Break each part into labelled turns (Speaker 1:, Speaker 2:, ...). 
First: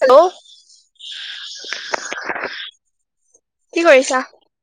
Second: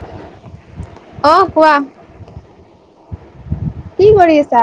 Speaker 1: Hello.
Speaker 2: অ কোৱা?
Speaker 1: [inaudible]
Speaker 2: কি
Speaker 1: কৰিছা?
Speaker 2: কৰি আছা?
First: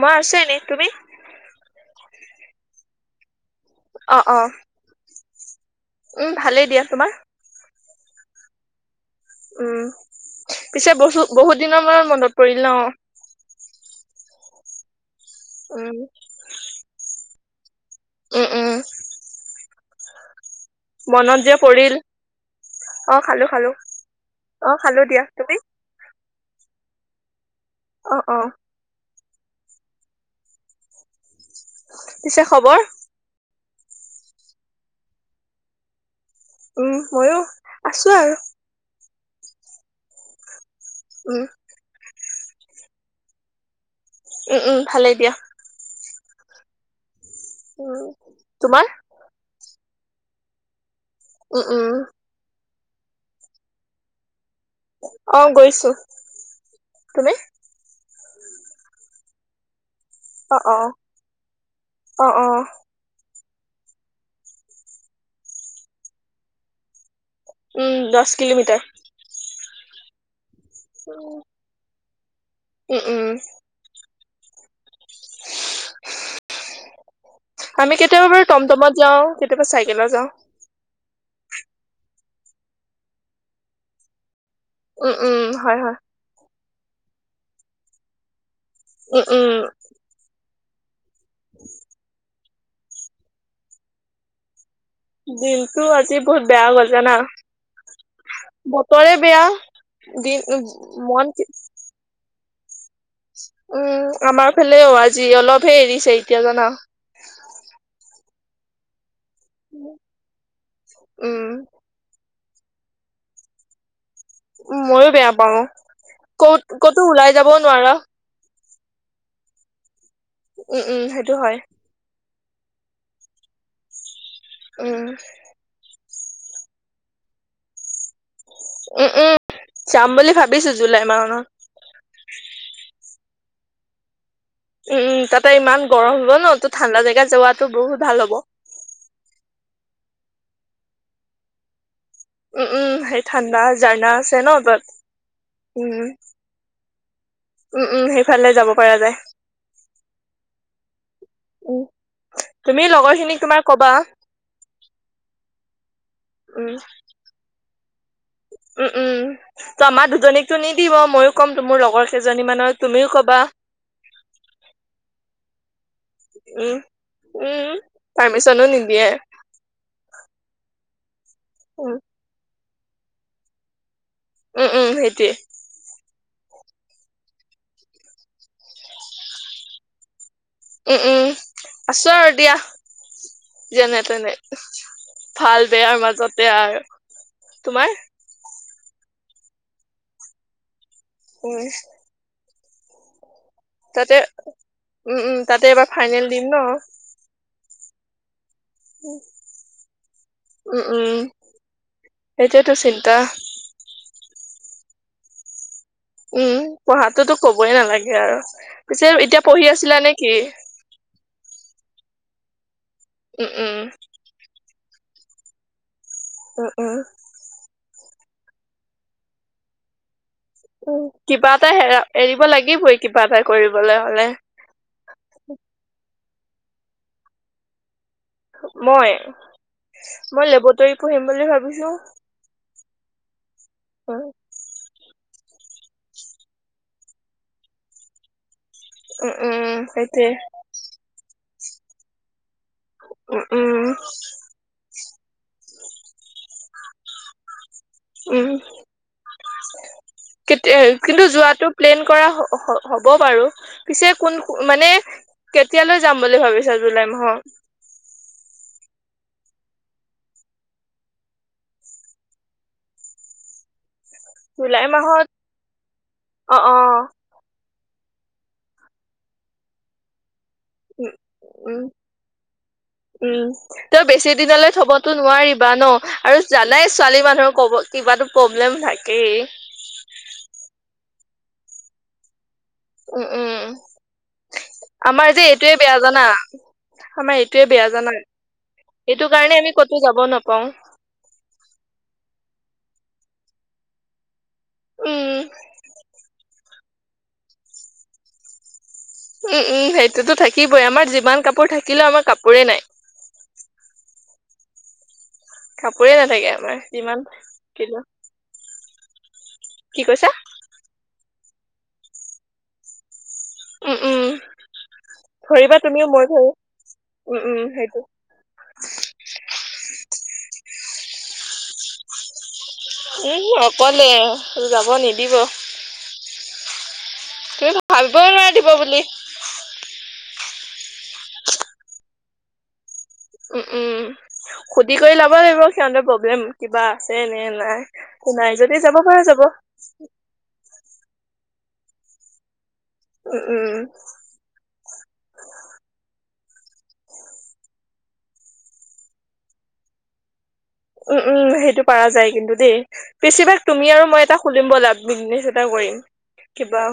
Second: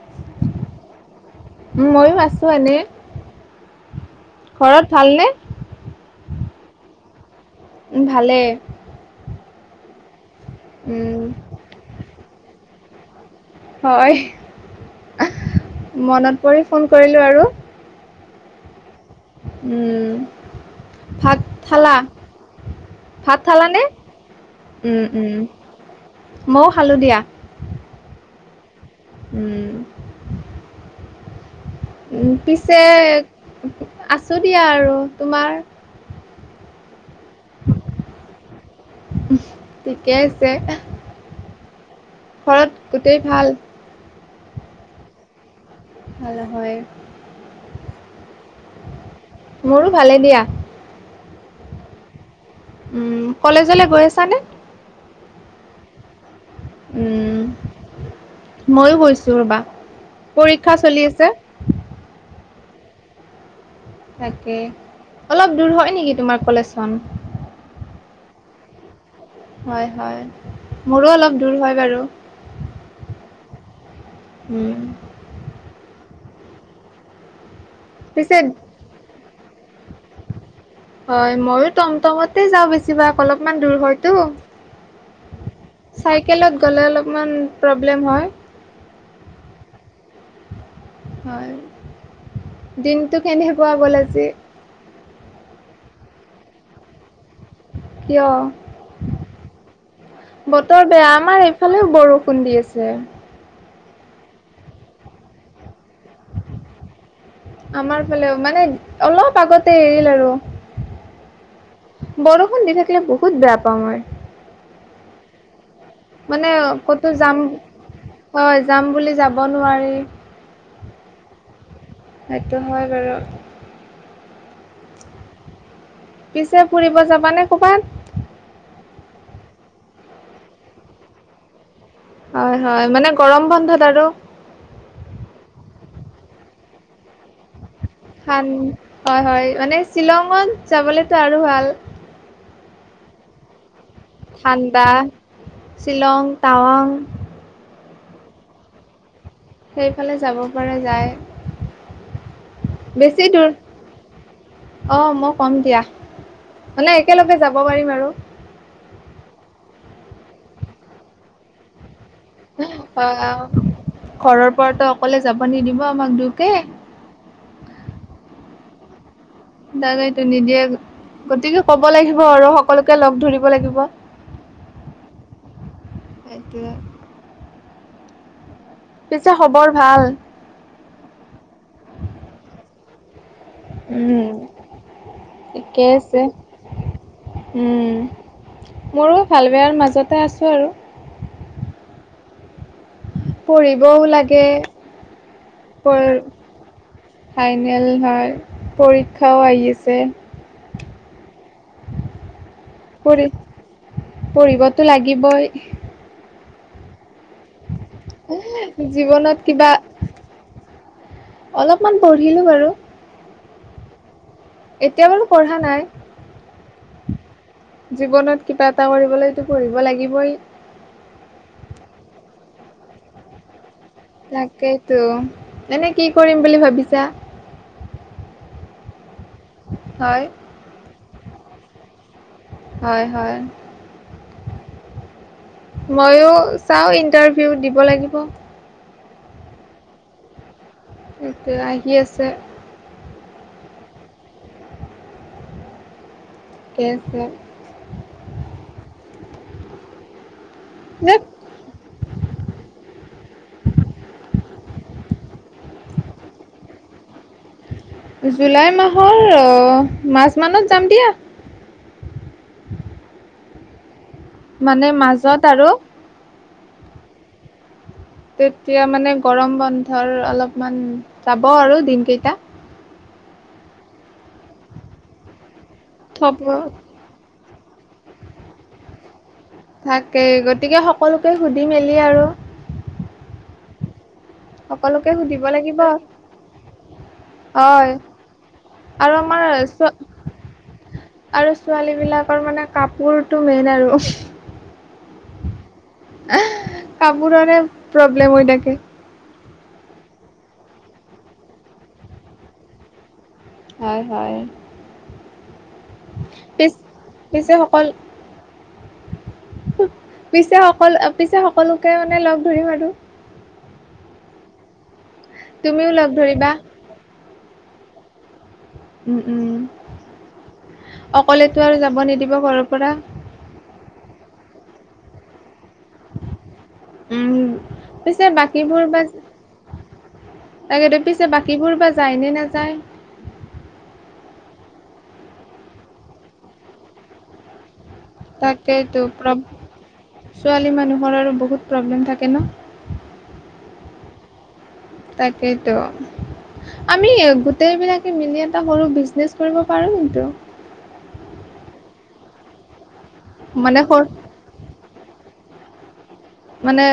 Speaker 1: মই আছো এনে, তুমি?
Speaker 2: উ মইয়ো আছো এনে।
Speaker 1: অ অ।
Speaker 2: ঘৰত ভালনে?
Speaker 1: উম ভালেই দিয়া, তোমাৰ?
Speaker 2: ভালে।
Speaker 1: উম, পিছে
Speaker 2: উম
Speaker 1: বছো বহুত দিনৰ মূৰত মনত পৰিল ন।
Speaker 2: হয়,
Speaker 1: উম,
Speaker 2: মনত পৰি ফোন কৰিলো আৰু।
Speaker 1: উম উম।
Speaker 2: উম, ভাত
Speaker 1: মনত যে পৰিল,
Speaker 2: খালা?
Speaker 1: অ',
Speaker 2: ভাত
Speaker 1: খালো খালো,
Speaker 2: খালানে?
Speaker 1: অ', খালো
Speaker 2: উম
Speaker 1: দিয়া,
Speaker 2: উম
Speaker 1: তুমি?
Speaker 2: মইয়ো খালো দিয়া।
Speaker 1: অ অ।
Speaker 2: উম। উ পিছে আছো দিয়া আৰু তোমাৰ?
Speaker 1: উম মইয়ো আছো আৰু।
Speaker 2: ঠিকেই আছে।
Speaker 1: উম।
Speaker 2: ঘৰত গোটেই ভাল।
Speaker 1: উম উম, ভালেই দিয়া।
Speaker 2: ভাল নহয়।
Speaker 1: উম, তোমাৰ?
Speaker 2: মোৰো ভালে দিয়া।
Speaker 1: উ উম।
Speaker 2: উম, কলেজলে গৈ আছানে?
Speaker 1: অ গৈছো। তুমি?
Speaker 2: উম, ময়ো গৈছো ৰ'বা।
Speaker 1: অ
Speaker 2: পৰীক্ষা
Speaker 1: অ,
Speaker 2: চলি আছে
Speaker 1: অ অ।
Speaker 2: তাকে, অলপ দূৰ হয় নেকি তোমাৰ কলেজখন?
Speaker 1: উম, দছ কিলোমিটাৰ।
Speaker 2: হয় হয়, মোৰো অলপ দূৰ হয় বাৰু।
Speaker 1: উ উম।
Speaker 2: উম।
Speaker 1: [unintelligible] আমি
Speaker 2: পিছে
Speaker 1: কেতিয়াবাৰ টমটমত যাওঁ কেতিয়াবা চাইকেলত যাওঁ।
Speaker 2: হয় মইয়ো টমটমতে যাওঁ বেছিভাগ অলপমান দূৰ হয়তো।
Speaker 1: উম উম হয় হয়।
Speaker 2: চাইকেলত গ'লে অলপমান প্ৰব্লেম হয়।
Speaker 1: উম উম।
Speaker 2: হয় দিনটো কেনেকুৱা গ'ল আজি?
Speaker 1: দিনতটো আজি বহুত বেয়া গল জানা।
Speaker 2: কিয়
Speaker 1: বতৰে বেয়া দিন ওম মন।
Speaker 2: খুন্দি আছে।
Speaker 1: উম আমাৰ ফালেও আজি অলপহে এৰিছে এতিয়া জানা।
Speaker 2: আমাৰ ফালেও মানে অলপ আগতে এৰিল আৰু।
Speaker 1: উম
Speaker 2: বৰষুণ দি থাকিলে বহুত বেয়া পাওঁ মই।
Speaker 1: ময়ো বেয়া পাও,
Speaker 2: মানে
Speaker 1: কত ক'তো ওলাই
Speaker 2: যাম
Speaker 1: যাবও নোৱাৰা।
Speaker 2: হয় যাম বুলি যাব নোৱাৰি।
Speaker 1: উম উম সেইটো হয়।
Speaker 2: সেইটো হয় বাৰু।
Speaker 1: উম।
Speaker 2: পিছে ফুৰিব যাবানে কবাত।
Speaker 1: উম উম যাম বুলি ভাবিছো জুলাই মা নত।
Speaker 2: হয় হয় মানে গৰম বন্ধত আৰু।
Speaker 1: উম তাতে ইমান গৰম হ'ব ন, তো ঠাণ্ডা জেগাত যোৱাত তো বহুত ভাল। হ'ব
Speaker 2: হান হয় হয় মানে শ্বিলঙত যাবলেতো আৰু ভাল।
Speaker 1: উম উম ঠাণ্ডা জাৰগা।
Speaker 2: থাণ্ডা শ্বিলং, টাৱং,
Speaker 1: উম উম সেইফালে যাব পৰা যায়।
Speaker 2: সেইফালে যাব পৰা
Speaker 1: উম
Speaker 2: যায়।
Speaker 1: তুমি লগৰ
Speaker 2: বেছি
Speaker 1: খিনিক
Speaker 2: দূৰ,
Speaker 1: তোমাৰ কবা
Speaker 2: অ মই কম দিয়া,
Speaker 1: উম
Speaker 2: মানে কেলগে যাব পাৰিম আৰু।
Speaker 1: উম উম ত আমাৰ দুজনীকতো নিদিব ময়ো ক'ম তো মোৰ লগৰ কেইজনী মানৰ তুমিও
Speaker 2: হয়
Speaker 1: কবা
Speaker 2: ঘৰৰ পৰাতো অকলে যাব নিদিব আমাক দোয়োকে,
Speaker 1: উম উম পাৰ্মিচনো নিদিয়ে।
Speaker 2: দাদ এইটো নিদিয়ে গতিকে ক'ব
Speaker 1: উম
Speaker 2: লাগিব আৰু সকলোকে লগ ধৰিব লাগিব।
Speaker 1: উম উম সেইটয়ে
Speaker 2: এইটোয়ে পিছে খবৰ ভাল
Speaker 1: উম উম আছো আৰ দিয়া। যেনে
Speaker 2: উম,
Speaker 1: তেনে ভাল
Speaker 2: ঠিকে
Speaker 1: বেয়াৰ
Speaker 2: আছে।
Speaker 1: মাজতে আৰু,
Speaker 2: উম।
Speaker 1: তোমাৰ?
Speaker 2: মোৰো ভাল বেয়াৰ মাজতে আছো আৰু
Speaker 1: উম
Speaker 2: পঢ়িবও
Speaker 1: তাতে
Speaker 2: লাগে
Speaker 1: উম উম তাতে
Speaker 2: প
Speaker 1: এবাৰ ফাইনেল দিম ন
Speaker 2: ফাইনেল হয় পৰীক্ষাও আহি আছে
Speaker 1: সেইটোএ টো চিন্তা
Speaker 2: পঢ়ি পঢ়িবতো লাগিবই
Speaker 1: উম পঢ়াতটোতো কবই নালাগে আৰু। পিছে
Speaker 2: জীৱনত
Speaker 1: এতিয়া
Speaker 2: কিবা
Speaker 1: পঢ়ি আছিলা নে কি?
Speaker 2: অলপমান পঢ়িলো বাৰু।
Speaker 1: উম উম
Speaker 2: এতিয়া বাৰু পঢ়া নাই
Speaker 1: উম উম
Speaker 2: জীৱনত কিবা এটা কৰিবলেই টো পঢ়িব লাগিবই
Speaker 1: উ কিবা এটা হেৰা এৰিব লাগিবই কিবা এটা কৰিবলে হ'লে।
Speaker 2: তাকেইতো। এনে কি কৰিম বুলি ভাবিছা?
Speaker 1: মই?
Speaker 2: হয়।
Speaker 1: মই লেবটৰী পঢ়িম বুলি ভাবিছো।
Speaker 2: হয় হয়।
Speaker 1: অ।
Speaker 2: মইো চাওঁ ইণ্টাৰভিউ দিব লাগিব।
Speaker 1: উ উ সেইটোৱে।
Speaker 2: সেইটোৱে আহি আছে
Speaker 1: উ উম।
Speaker 2: [inaudible]
Speaker 1: উম। কেতি,
Speaker 2: যে
Speaker 1: কিন্তু যোৱাটো প্লেন কৰা হ-হ-হ'ব বাৰু। পিছে কোন মানে কেতিয়ালৈ যাম বুলি ভাবিছা জুলাই মাহত।
Speaker 2: জুলাই মাহৰ মাচ মানত যাম দিয়া।
Speaker 1: জুলাই
Speaker 2: মানে
Speaker 1: মাহত,
Speaker 2: মাজত আৰু
Speaker 1: অ অ।
Speaker 2: তেতিয়া মানে গৰম বন্ধৰ অলপমান
Speaker 1: উম
Speaker 2: যাব আৰু
Speaker 1: উম
Speaker 2: দিন কেইটা।
Speaker 1: উম তই বেছি দিনলৈ থবতো নোৱাৰিবা ন,
Speaker 2: থব
Speaker 1: আৰু জানাই ছোৱালী মানুহৰ ক'ব কিবাটো প্ৰব্লেম থাকেই।
Speaker 2: থাকে গতিকে সকলোকে সুধি মেলি আৰু
Speaker 1: উম উম।
Speaker 2: সকলোকে
Speaker 1: আমাৰ
Speaker 2: সুধিব
Speaker 1: যে এইটোৱে
Speaker 2: লাগিব
Speaker 1: বেয়া জানা, আমাৰ এইটোয়ে বেয়া
Speaker 2: হয়
Speaker 1: জানা।
Speaker 2: আৰু
Speaker 1: এইটো
Speaker 2: আমাৰ
Speaker 1: কাৰণে আমি
Speaker 2: ছো-
Speaker 1: ক'তো যাব নাপাওঁ।
Speaker 2: আৰু ছোৱালী বিলাকৰ মানে কাপোৰতো মেইন আৰু।
Speaker 1: উম
Speaker 2: কাপোৰৰে প্ৰব্লেম হৈ থাকে।
Speaker 1: উম উম সেইটোতো থাকিবই, আমাৰ যিমান কাপোৰ থাকিলেও আমাৰ কাপোৰে নাই।
Speaker 2: হয় হয়।
Speaker 1: কাপোৰে নাথাকে
Speaker 2: পিছ
Speaker 1: আমাৰ যিমান
Speaker 2: পিছে সকল
Speaker 1: কিলো কি কৈছা?
Speaker 2: পিছে সকল পিছে সকলোকে মানে লগ ধৰিম আৰু।
Speaker 1: উম উম ধৰিবা
Speaker 2: লগ
Speaker 1: তুমিও মই ধৰি
Speaker 2: ধৰিবা
Speaker 1: উম উম সেইটো।
Speaker 2: উম উম অকলেতো আৰু যাব নিদিব ঘৰৰ পৰা।
Speaker 1: এই অকলে যাব নিদিব।
Speaker 2: উম
Speaker 1: তুমি
Speaker 2: পিছে
Speaker 1: ভাবিবই নোৱাৰা দিব
Speaker 2: বাকীবোৰ
Speaker 1: বুলি।
Speaker 2: বা তাকেতো, পিছে বাকীবোৰ বা যায় নে নাযায়।
Speaker 1: উম উম সুধি কৰি লব লাগিব সিহঁতৰ প্ৰব্লেম কিবা আছে নে নাই। নাই যদি যাব
Speaker 2: তাকেইতো
Speaker 1: পৰা যাব।
Speaker 2: প্ৰ- ছোৱালী মানুহৰ আৰু বহুত প্ৰব্লেম থাকে ন।
Speaker 1: উ উম।
Speaker 2: তাকেতো। আমি গোটেই বিলাকে মিলি এটা সৰু বিজনেচ কৰিব পাৰো কিন্তু।
Speaker 1: উম উম সেইটো পৰা কিন্তু দেই, বেছিভাগ
Speaker 2: মানে
Speaker 1: তুমি
Speaker 2: সৰু
Speaker 1: আৰু মই এটা খুলিম বলা বিজনেছ এটা কৰিম। কিবা
Speaker 2: মানে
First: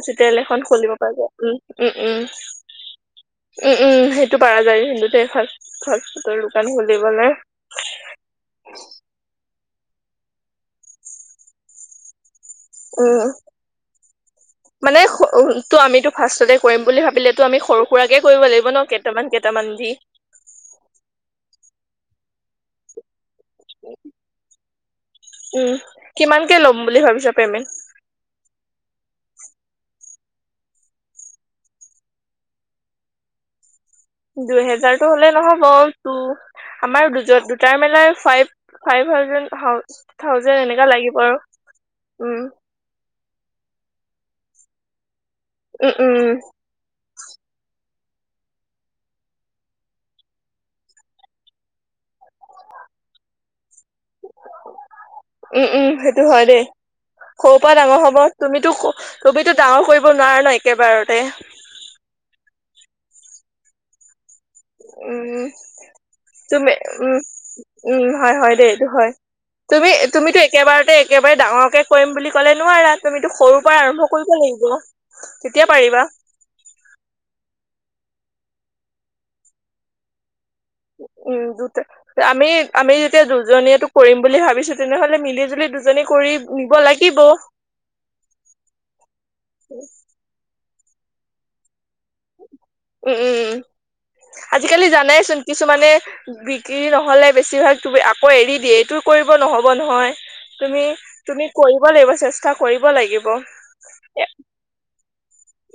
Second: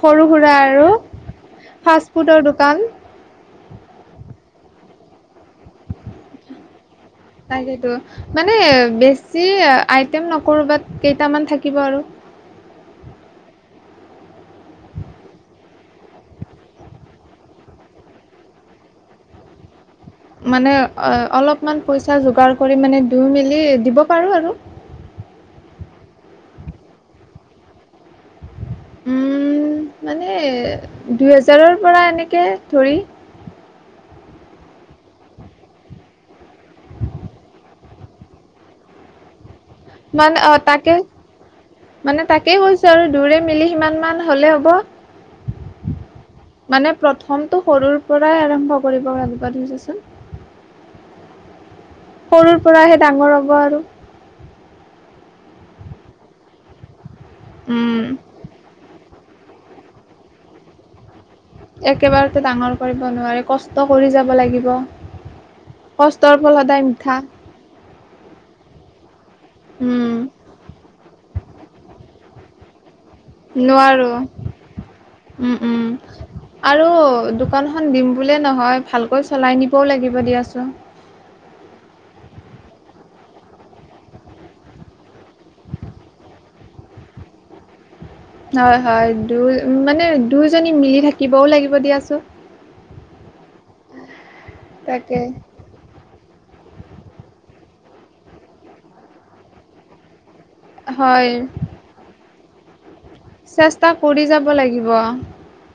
Speaker 2: সৰু সুৰা
Speaker 1: এখন
Speaker 2: আৰু
Speaker 1: খুলিব পৰা যায়, উম উম
Speaker 2: ফাষ্ট ফুডৰ দোকান
Speaker 1: উম। উম উম সেইটো পাৰা যায় কিন্তু দেই ফাষ্ট ফাষ্ট ফুটৰ দোকান খুলিবলৈ।
Speaker 2: তাকেইতো মানে বেছি আইটেম নকৰো বাত কেইটামান থাকিব আৰু।
Speaker 1: উম।
Speaker 2: [inaudible]
Speaker 1: মানে [unintelligible] তো আমিতো ফাৰ্ষ্টতে কৰিম বুলি ভাবিলেতো আমি সৰু সুৰাকে কৰিব লাগিব ন কেইটামান কেইটামান দি।
Speaker 2: মানে অলপমান পইচা যোগাৰ কৰি মানে, ‌ ধুই মেলি দিব পাৰোঁ আৰু
Speaker 1: উম্ কিমানকে ল'ম বুলি ভাবিছা পেমেণ্ট?
Speaker 2: উম্ মানে দুই হেজাৰৰ পৰা এনেকে ধৰি।
Speaker 1: দুই হেজাৰটো তো হ'লে নহব টো। আমাৰ দুজ দুটাৰ মেলাই ফাইভ ফাইভ থাউজে
Speaker 2: মানে অ' তাকে মানে,
Speaker 1: উম
Speaker 2: তাকেই কৈছ [unintelligible] দুয়োৰে মিলি সিমান মান হ'লে হ'ব।
Speaker 1: উ উম্।
Speaker 2: মানে প্ৰথমটো সৰুৰ পৰাই আৰম্ভ কৰিব লাগিব দে দেচোন। সৰুৰ পৰাহে ডাঙৰ হ'ব আৰু
Speaker 1: উম্ উম্ সেইটো হয় দেই। সৰুৰপৰা
Speaker 2: উম
Speaker 1: ডাঙৰ হ'ব, তুমিতো তুমিতো ডাঙৰ কৰিব নোৱাৰা ন একেবাৰতে।
Speaker 2: একেবাৰতে ডাঙৰ কৰিব নোৱাৰে কষ্ট কৰি যাব লাগিব।
Speaker 1: উম্।
Speaker 2: কষ্টৰ ফল
Speaker 1: তুমি
Speaker 2: সদায় মিঠা
Speaker 1: উম্ উম্ হয় হয় দেই এটো হয়। তুমি
Speaker 2: উম,
Speaker 1: তুমিতো একেবাৰতে একেবাৰে ডাঙৰকৈ কৰিম বুলি ক'লে নোৱাৰা। তুমিতো সৰুৰ পৰাই
Speaker 2: নোৱাৰো
Speaker 1: আৰম্ভ কৰিব লাগিব
Speaker 2: উম,
Speaker 1: তেতিয়া
Speaker 2: উম।
Speaker 1: পাৰিবা।
Speaker 2: আৰু দোকানখন দিম বুলিয়ে নহয়, ভালকৈ চলাই নিবও লাগিব দিয়াচোন।
Speaker 1: উম্ দুটা আমি আমি যেতিয়া দুজনীয়েটো কৰিম বুলি ভাবিছোঁ তেনেহ'লে মিলি জুলি দুজনীয়ে কৰিম। নিব লাগিব।
Speaker 2: হয় হয় দু মানে দুইজনী মিলি থাকিবও লাগিব দিয়াচোন।
Speaker 1: উম্ উম্ উম্ আজিকালি
Speaker 2: তাকে।
Speaker 1: জানাইচোন কি কিছুমানে বিক্ৰী নহ'লে বেছিভাগ তুমি আকৌ এৰি দিয়ে, এইটো কৰিব নহ'ব নহয়। তুমি
Speaker 2: হয়,
Speaker 1: তুমি কৰিব লাগিব চেষ্টা কৰিব লাগিব।
Speaker 2: চেষ্টা কৰি যাব লাগিব।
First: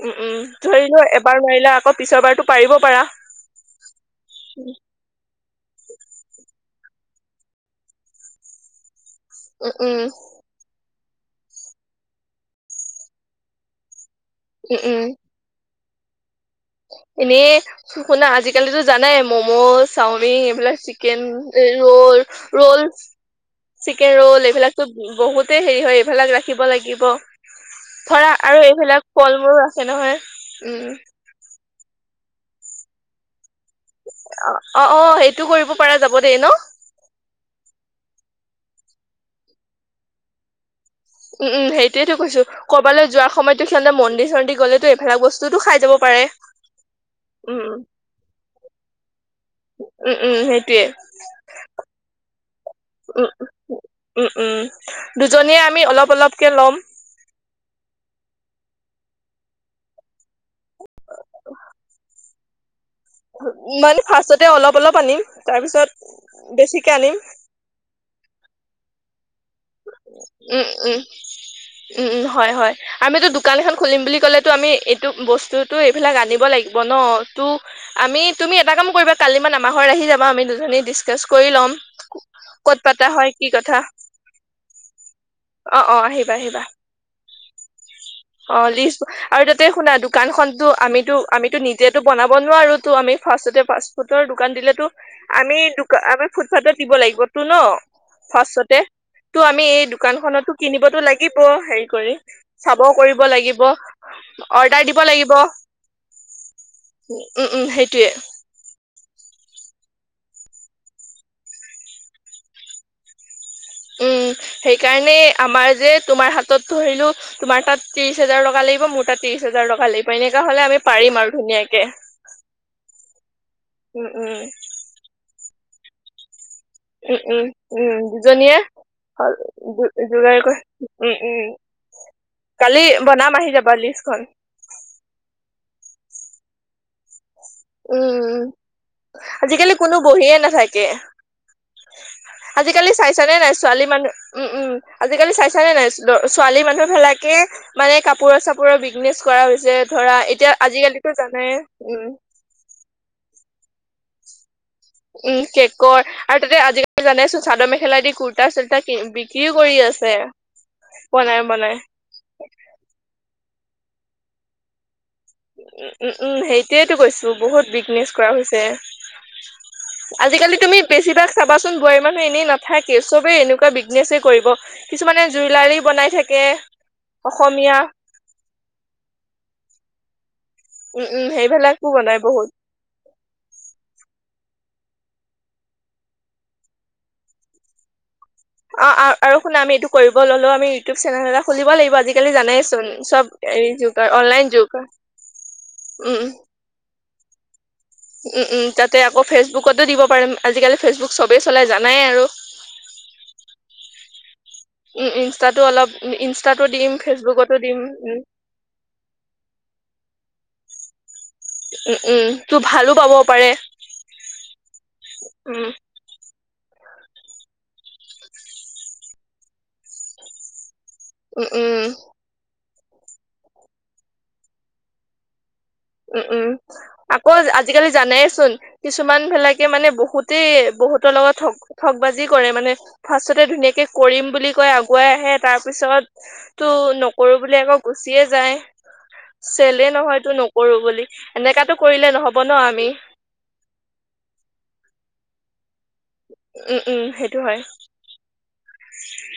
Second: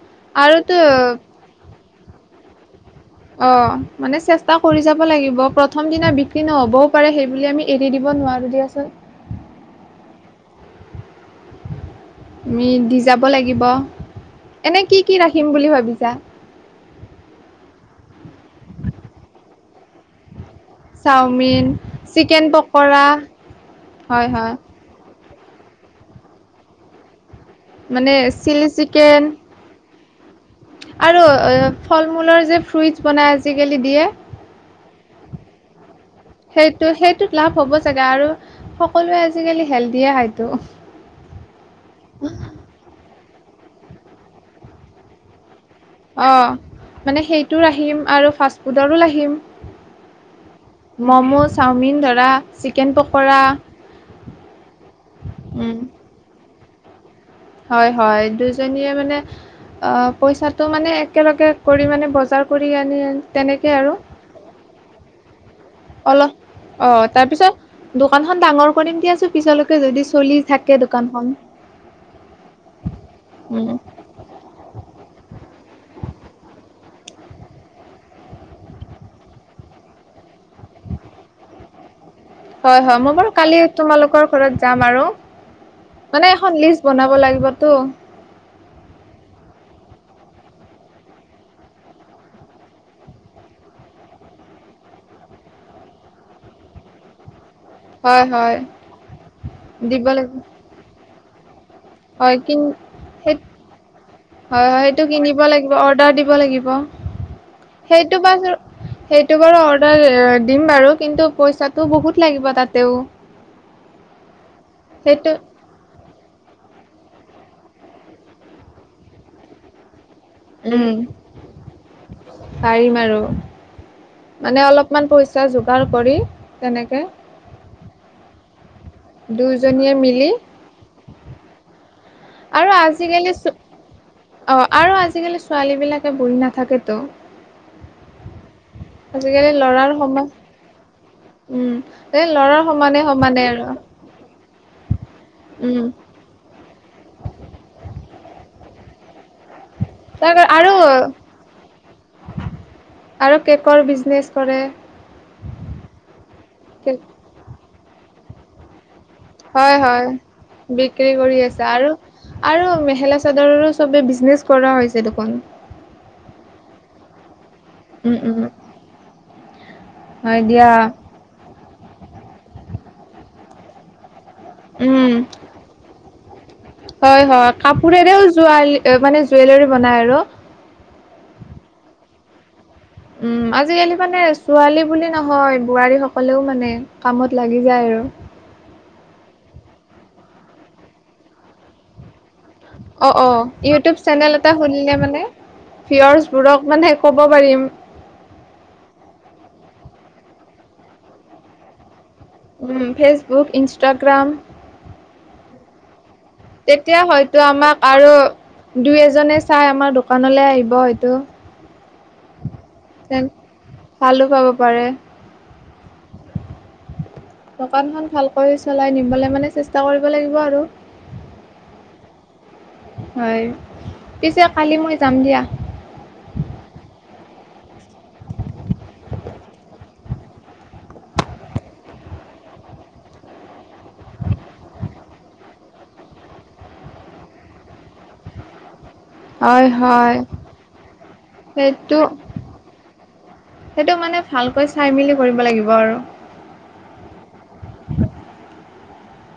Speaker 1: উম্ উম্
Speaker 2: আৰুতো
Speaker 1: ধৰি লোৱা এবাৰ নোৱাৰিলা আকৌ পিছৰ বাৰতো পাৰিব পাৰা।
Speaker 2: অ' মানে চেষ্টা কৰি যাব [unintelligible] লাগিব প্ৰথম দিনা বিক্ৰী নহ'বও পাৰে সেইবুলি আমি এৰি দিব নোৱাৰো দিয়াচোন।
Speaker 1: উ্ উম্।
Speaker 2: আমি দি যাব লাগিব,
Speaker 1: উম
Speaker 2: এনে কি কি ৰাখিম বুলি ভাবিছা?
Speaker 1: এনে শুনা, আজিকালিতো জানাই মম চাওমিন এইবিলাক chicken
Speaker 2: chowmein,
Speaker 1: roll
Speaker 2: chicken
Speaker 1: roll
Speaker 2: pakora
Speaker 1: chicken
Speaker 2: হয়,
Speaker 1: ৰল
Speaker 2: হয়।
Speaker 1: এইবিলাক বহুতে হেৰি হয় এইবিলাক ৰাখিব লাগিব।
Speaker 2: মানে
Speaker 1: ধৰা আৰু
Speaker 2: চিলি
Speaker 1: এইবিলাক
Speaker 2: চিকেন
Speaker 1: ফল মূল তে নহয় উম্।
Speaker 2: আৰু অ' ফল মূলৰ যে ফ্ৰুইটছ বনাই আজিকালি দিয়ে।
Speaker 1: অ' অ' অ' সেইটো কৰিব পৰা যাব দেই ন।
Speaker 2: তো সেইটোত লাভ হ'ব [unintelligible] আৰু সকলোৱে আজিকালি হেল্ডিয়ে খাইতো।
Speaker 1: উম্ উম্ সেইটয়েতো কৈছোঁ ক'ৰবালে যোৱাৰ সময়তো সিহঁতে মন্দিৰ চন্দিৰ গ'লেতো এইবিলাক বস্তুটো খাই যাব। পাৰে
Speaker 2: অ'। মানে সেইটো
Speaker 1: উম
Speaker 2: ৰাখিম আৰু ফাষ্ট ফুডৰো ৰাখিম।
Speaker 1: উম উম সেইটোয়ে
Speaker 2: মমোজ চাওমিন ধৰা চিকেন পকৰা।
Speaker 1: উম্ উম্ দুজনীয়ে
Speaker 2: উম
Speaker 1: আমি অলপ অলপকৈ ল'ম।
Speaker 2: হয় হয় দুজনিয়ে মানে অ' পইচাটো মানে একেলগে কৰি মানে বজাৰ কৰি আনি আনি-
Speaker 1: মানে ফাৰ্ষ্টতে অলপ অলপ আনিম, তাৰপিছত-
Speaker 2: অলপ
Speaker 1: বেছিকে আনিম
Speaker 2: অ' দোকানখন ডাঙৰ কৰিম দিয়াচো- পিছলৈকে যদি চলি
Speaker 1: উম
Speaker 2: থাকে
Speaker 1: উম
Speaker 2: দোকানখন।
Speaker 1: উম' উম' হয় হয়, আমিতো দোকান
Speaker 2: উম
Speaker 1: এখন বুলি কলে- টো আমি এইটো বস্তুটো এইবিলাক আনিব লাগিব ন, টো- আমি তুমি এটা কাম কৰিবা, কালিমান আমাৰ ঘৰত আহি যাবা আমি দুজনী ডিচকাচ কৰি ল'ম। ক'ত
Speaker 2: হয় হয়,
Speaker 1: পাতা
Speaker 2: মই বাৰু
Speaker 1: কি
Speaker 2: কালি
Speaker 1: কথা
Speaker 2: তোমালোকৰ ঘৰত- যাম আৰু,
Speaker 1: অ অ
Speaker 2: মানে
Speaker 1: আহিবা
Speaker 2: এখন
Speaker 1: আহিবা
Speaker 2: লিচ বনাব লাগিবতো।
Speaker 1: অ লিষ্ট আৰু তাতে শুনা দোকানখনতো আমিতো আমিতো নিজেতো বনাব নোৱাৰো, তো আমি- ফাষ্টতে ফাষ্ট ফুডৰ দোকান দিলেতো আমি দোক আমি ফুডফাথত দিব লাগিবতো ন।
Speaker 2: হয় হয়।
Speaker 1: ফাৰ্ষ্টতে তো আমি এই
Speaker 2: দিব লাগিব
Speaker 1: দোকানখনততো কিনিবতো লাগিব হেৰি কৰি
Speaker 2: হয় কিন
Speaker 1: চাব কৰিব
Speaker 2: সেই
Speaker 1: লাগিব।
Speaker 2: হয়
Speaker 1: অৰ্ডাৰ
Speaker 2: হয়,
Speaker 1: দিব
Speaker 2: এইটো কিনিব লাগিব অৰ্ডাৰ দিব লাগিব।
Speaker 1: উম উম সেইটোয়ে
Speaker 2: সেইটো বা চো- সেইটো বাৰু অৰ্ডাৰ দিম বাৰু, কিন্তু পইচাটো বহুত লাগিব তাতেও। [inaudible]
Speaker 1: উম' সেইকাৰণে
Speaker 2: সেইটো
Speaker 1: আমাৰ যে- তোমাৰ হাতত ধৰিলো তোমাৰ তাত ত্ৰিশ হাজাৰ টকা লাগিব মোৰ তাত ত্ৰিশ হাজাৰ টকা লাগিব। উপাই নাইকা হলে আমি
Speaker 2: উম
Speaker 1: পাৰিম আৰু ধুনীয়াকে।
Speaker 2: পাৰিম
Speaker 1: উম' উম'।
Speaker 2: কিমান পইচা যোগাৰ কৰি তেনেকে-
Speaker 1: উম উম' উম' দুজনীয়ে
Speaker 2: দুয়োজনীয়ে মিলি
Speaker 1: যোগাৰ কৰি- উম উম।
Speaker 2: আৰু
Speaker 1: কালি
Speaker 2: আজিকালি
Speaker 1: বনাম আহি
Speaker 2: ছো
Speaker 1: যাবা লিষ্টখন
Speaker 2: অঁ আৰু আজিকালি ছোৱালী বিলাকে বহি নাথাকেতো।
Speaker 1: উম' উম' আজিকালি কোনো বহিয়ে নাথাকে।
Speaker 2: এ ল-
Speaker 1: আজিালি চাইছ নে নাই ছোৱালী মানুহ উম' উম' আজিকালি চাইছনে
Speaker 2: উম,
Speaker 1: নাই ছো- দ ছোৱালী মানুহ ফেলাকে মানে কাপোৰৰ চাপোৰৰ বিজনেচ কৰা হৈছে। ধৰা
Speaker 2: তাৰ
Speaker 1: এতিয়া
Speaker 2: আৰু
Speaker 1: আজিকালিতো জানাই। উম'
Speaker 2: আৰু কেকৰ বিজ-
Speaker 1: উম' কেকৰ আৰু তাতে
Speaker 2: কেক
Speaker 1: আজিকালি জানেচোন চাদৰ মেখেলা দি কুুৰ্ত- তা চুৰতা কি বি-
Speaker 2: হয় হয়, বিক্ৰী কৰি আছে
Speaker 1: বনাই
Speaker 2: আৰু- আৰু মেখেলা চাদৰৰো চবে বিজনেচ কৰা হৈছে দেখোন।
Speaker 1: উম' উম' উম' সেইটোৱেটো কৈছো, বহুত বিজনেছ
Speaker 2: উম
Speaker 1: কৰা
Speaker 2: উম
Speaker 1: হৈছে।
Speaker 2: হয়
Speaker 1: আজিকালি
Speaker 2: দিয়া
Speaker 1: তুমি বেছিভাগ- চাবাচোন বোৱাৰী মানুহ এনেই নাথাকেই, চবেই এনেকুৱা বিজনেছেই কৰিব।
Speaker 2: উম
Speaker 1: কিছুমানে জুইলাৰি বনাই থাকে।
Speaker 2: হয় হয়,
Speaker 1: অসমীয়া
Speaker 2: কাপোৰেৰেও জুৱা মানে জুৱেলাৰি বনাই আৰু।
Speaker 1: উম' উম' সেইবিলাকো বনাই বহুত।
Speaker 2: উম', আজিকালি মানে ছোৱালী বুলি নহয়, বোৱাৰীসকলেও মানে কামত লাগি যায় আৰু।
Speaker 1: অঁ অঁ আৰু শুনা আমি এইটো কৰিব ললো আমি ইউটিউব চেনেল এটা খুলিব লাগিব আজি- কালি জানাই চোন।
Speaker 2: অঁ অঁ ইউটিউব চেনেল এটা খুলিলে মানে,
Speaker 1: উম উম
Speaker 2: ভিউৱাচবোৰক মানে ক'ব পাৰিম।
Speaker 1: উম' উম' তাতে আকৌ ফেচবুকতো দিব পাৰিম আজিকালি ফেচবুক চবেই চলাই জানাই আৰু।
Speaker 2: উম' ফেচবুক ইনষ্টাগ্ৰাম।
Speaker 1: উম উম ইনষ্টা ইনষ্টাতো দিম
Speaker 2: তেতিয়া হয়তো
Speaker 1: ফেচবুকতো দিম
Speaker 2: আমাক আৰু দুই এজনে চাই আমাৰ দোকানলে আহিব হয়তু
Speaker 1: উম উম তো ভালো পাব পাৰে।
Speaker 2: ভালো পাব পাৰে।
Speaker 1: উম
Speaker 2: দোকানখন ভালকৈ চলাই নিবলে মানে চেষ্টা কৰিব লাগিব আৰু
Speaker 1: উ উ
Speaker 2: হয়, পিছে কালি মই যাম দিয়া।
Speaker 1: উ উ। আকৌ আজি কালি জানাই চোন কিছুমান বিলাকে মানে বহুতেই বহুতৰ লগত হ ঠগ বাজি কৰে মানে, ফাষ্টততে ধুনীয়াকে কৰিম বুলি কয় আগুৱাই আহে তাৰ পিছত তো নকৰো বুলি আকৌ গুচিয়ে যায়।
Speaker 2: হয়,
Speaker 1: চেলে
Speaker 2: হয়।
Speaker 1: নহয়তো নকৰো বুলি এনেকাতো
Speaker 2: সেইটো,
Speaker 1: কৰিলে নহব ন আমি
Speaker 2: সেইটো মানে, ভালকৈ চাই মেলি কৰিব লাগিব আৰু
Speaker 1: উম উম সেইটো হয়। উ [unintelligible]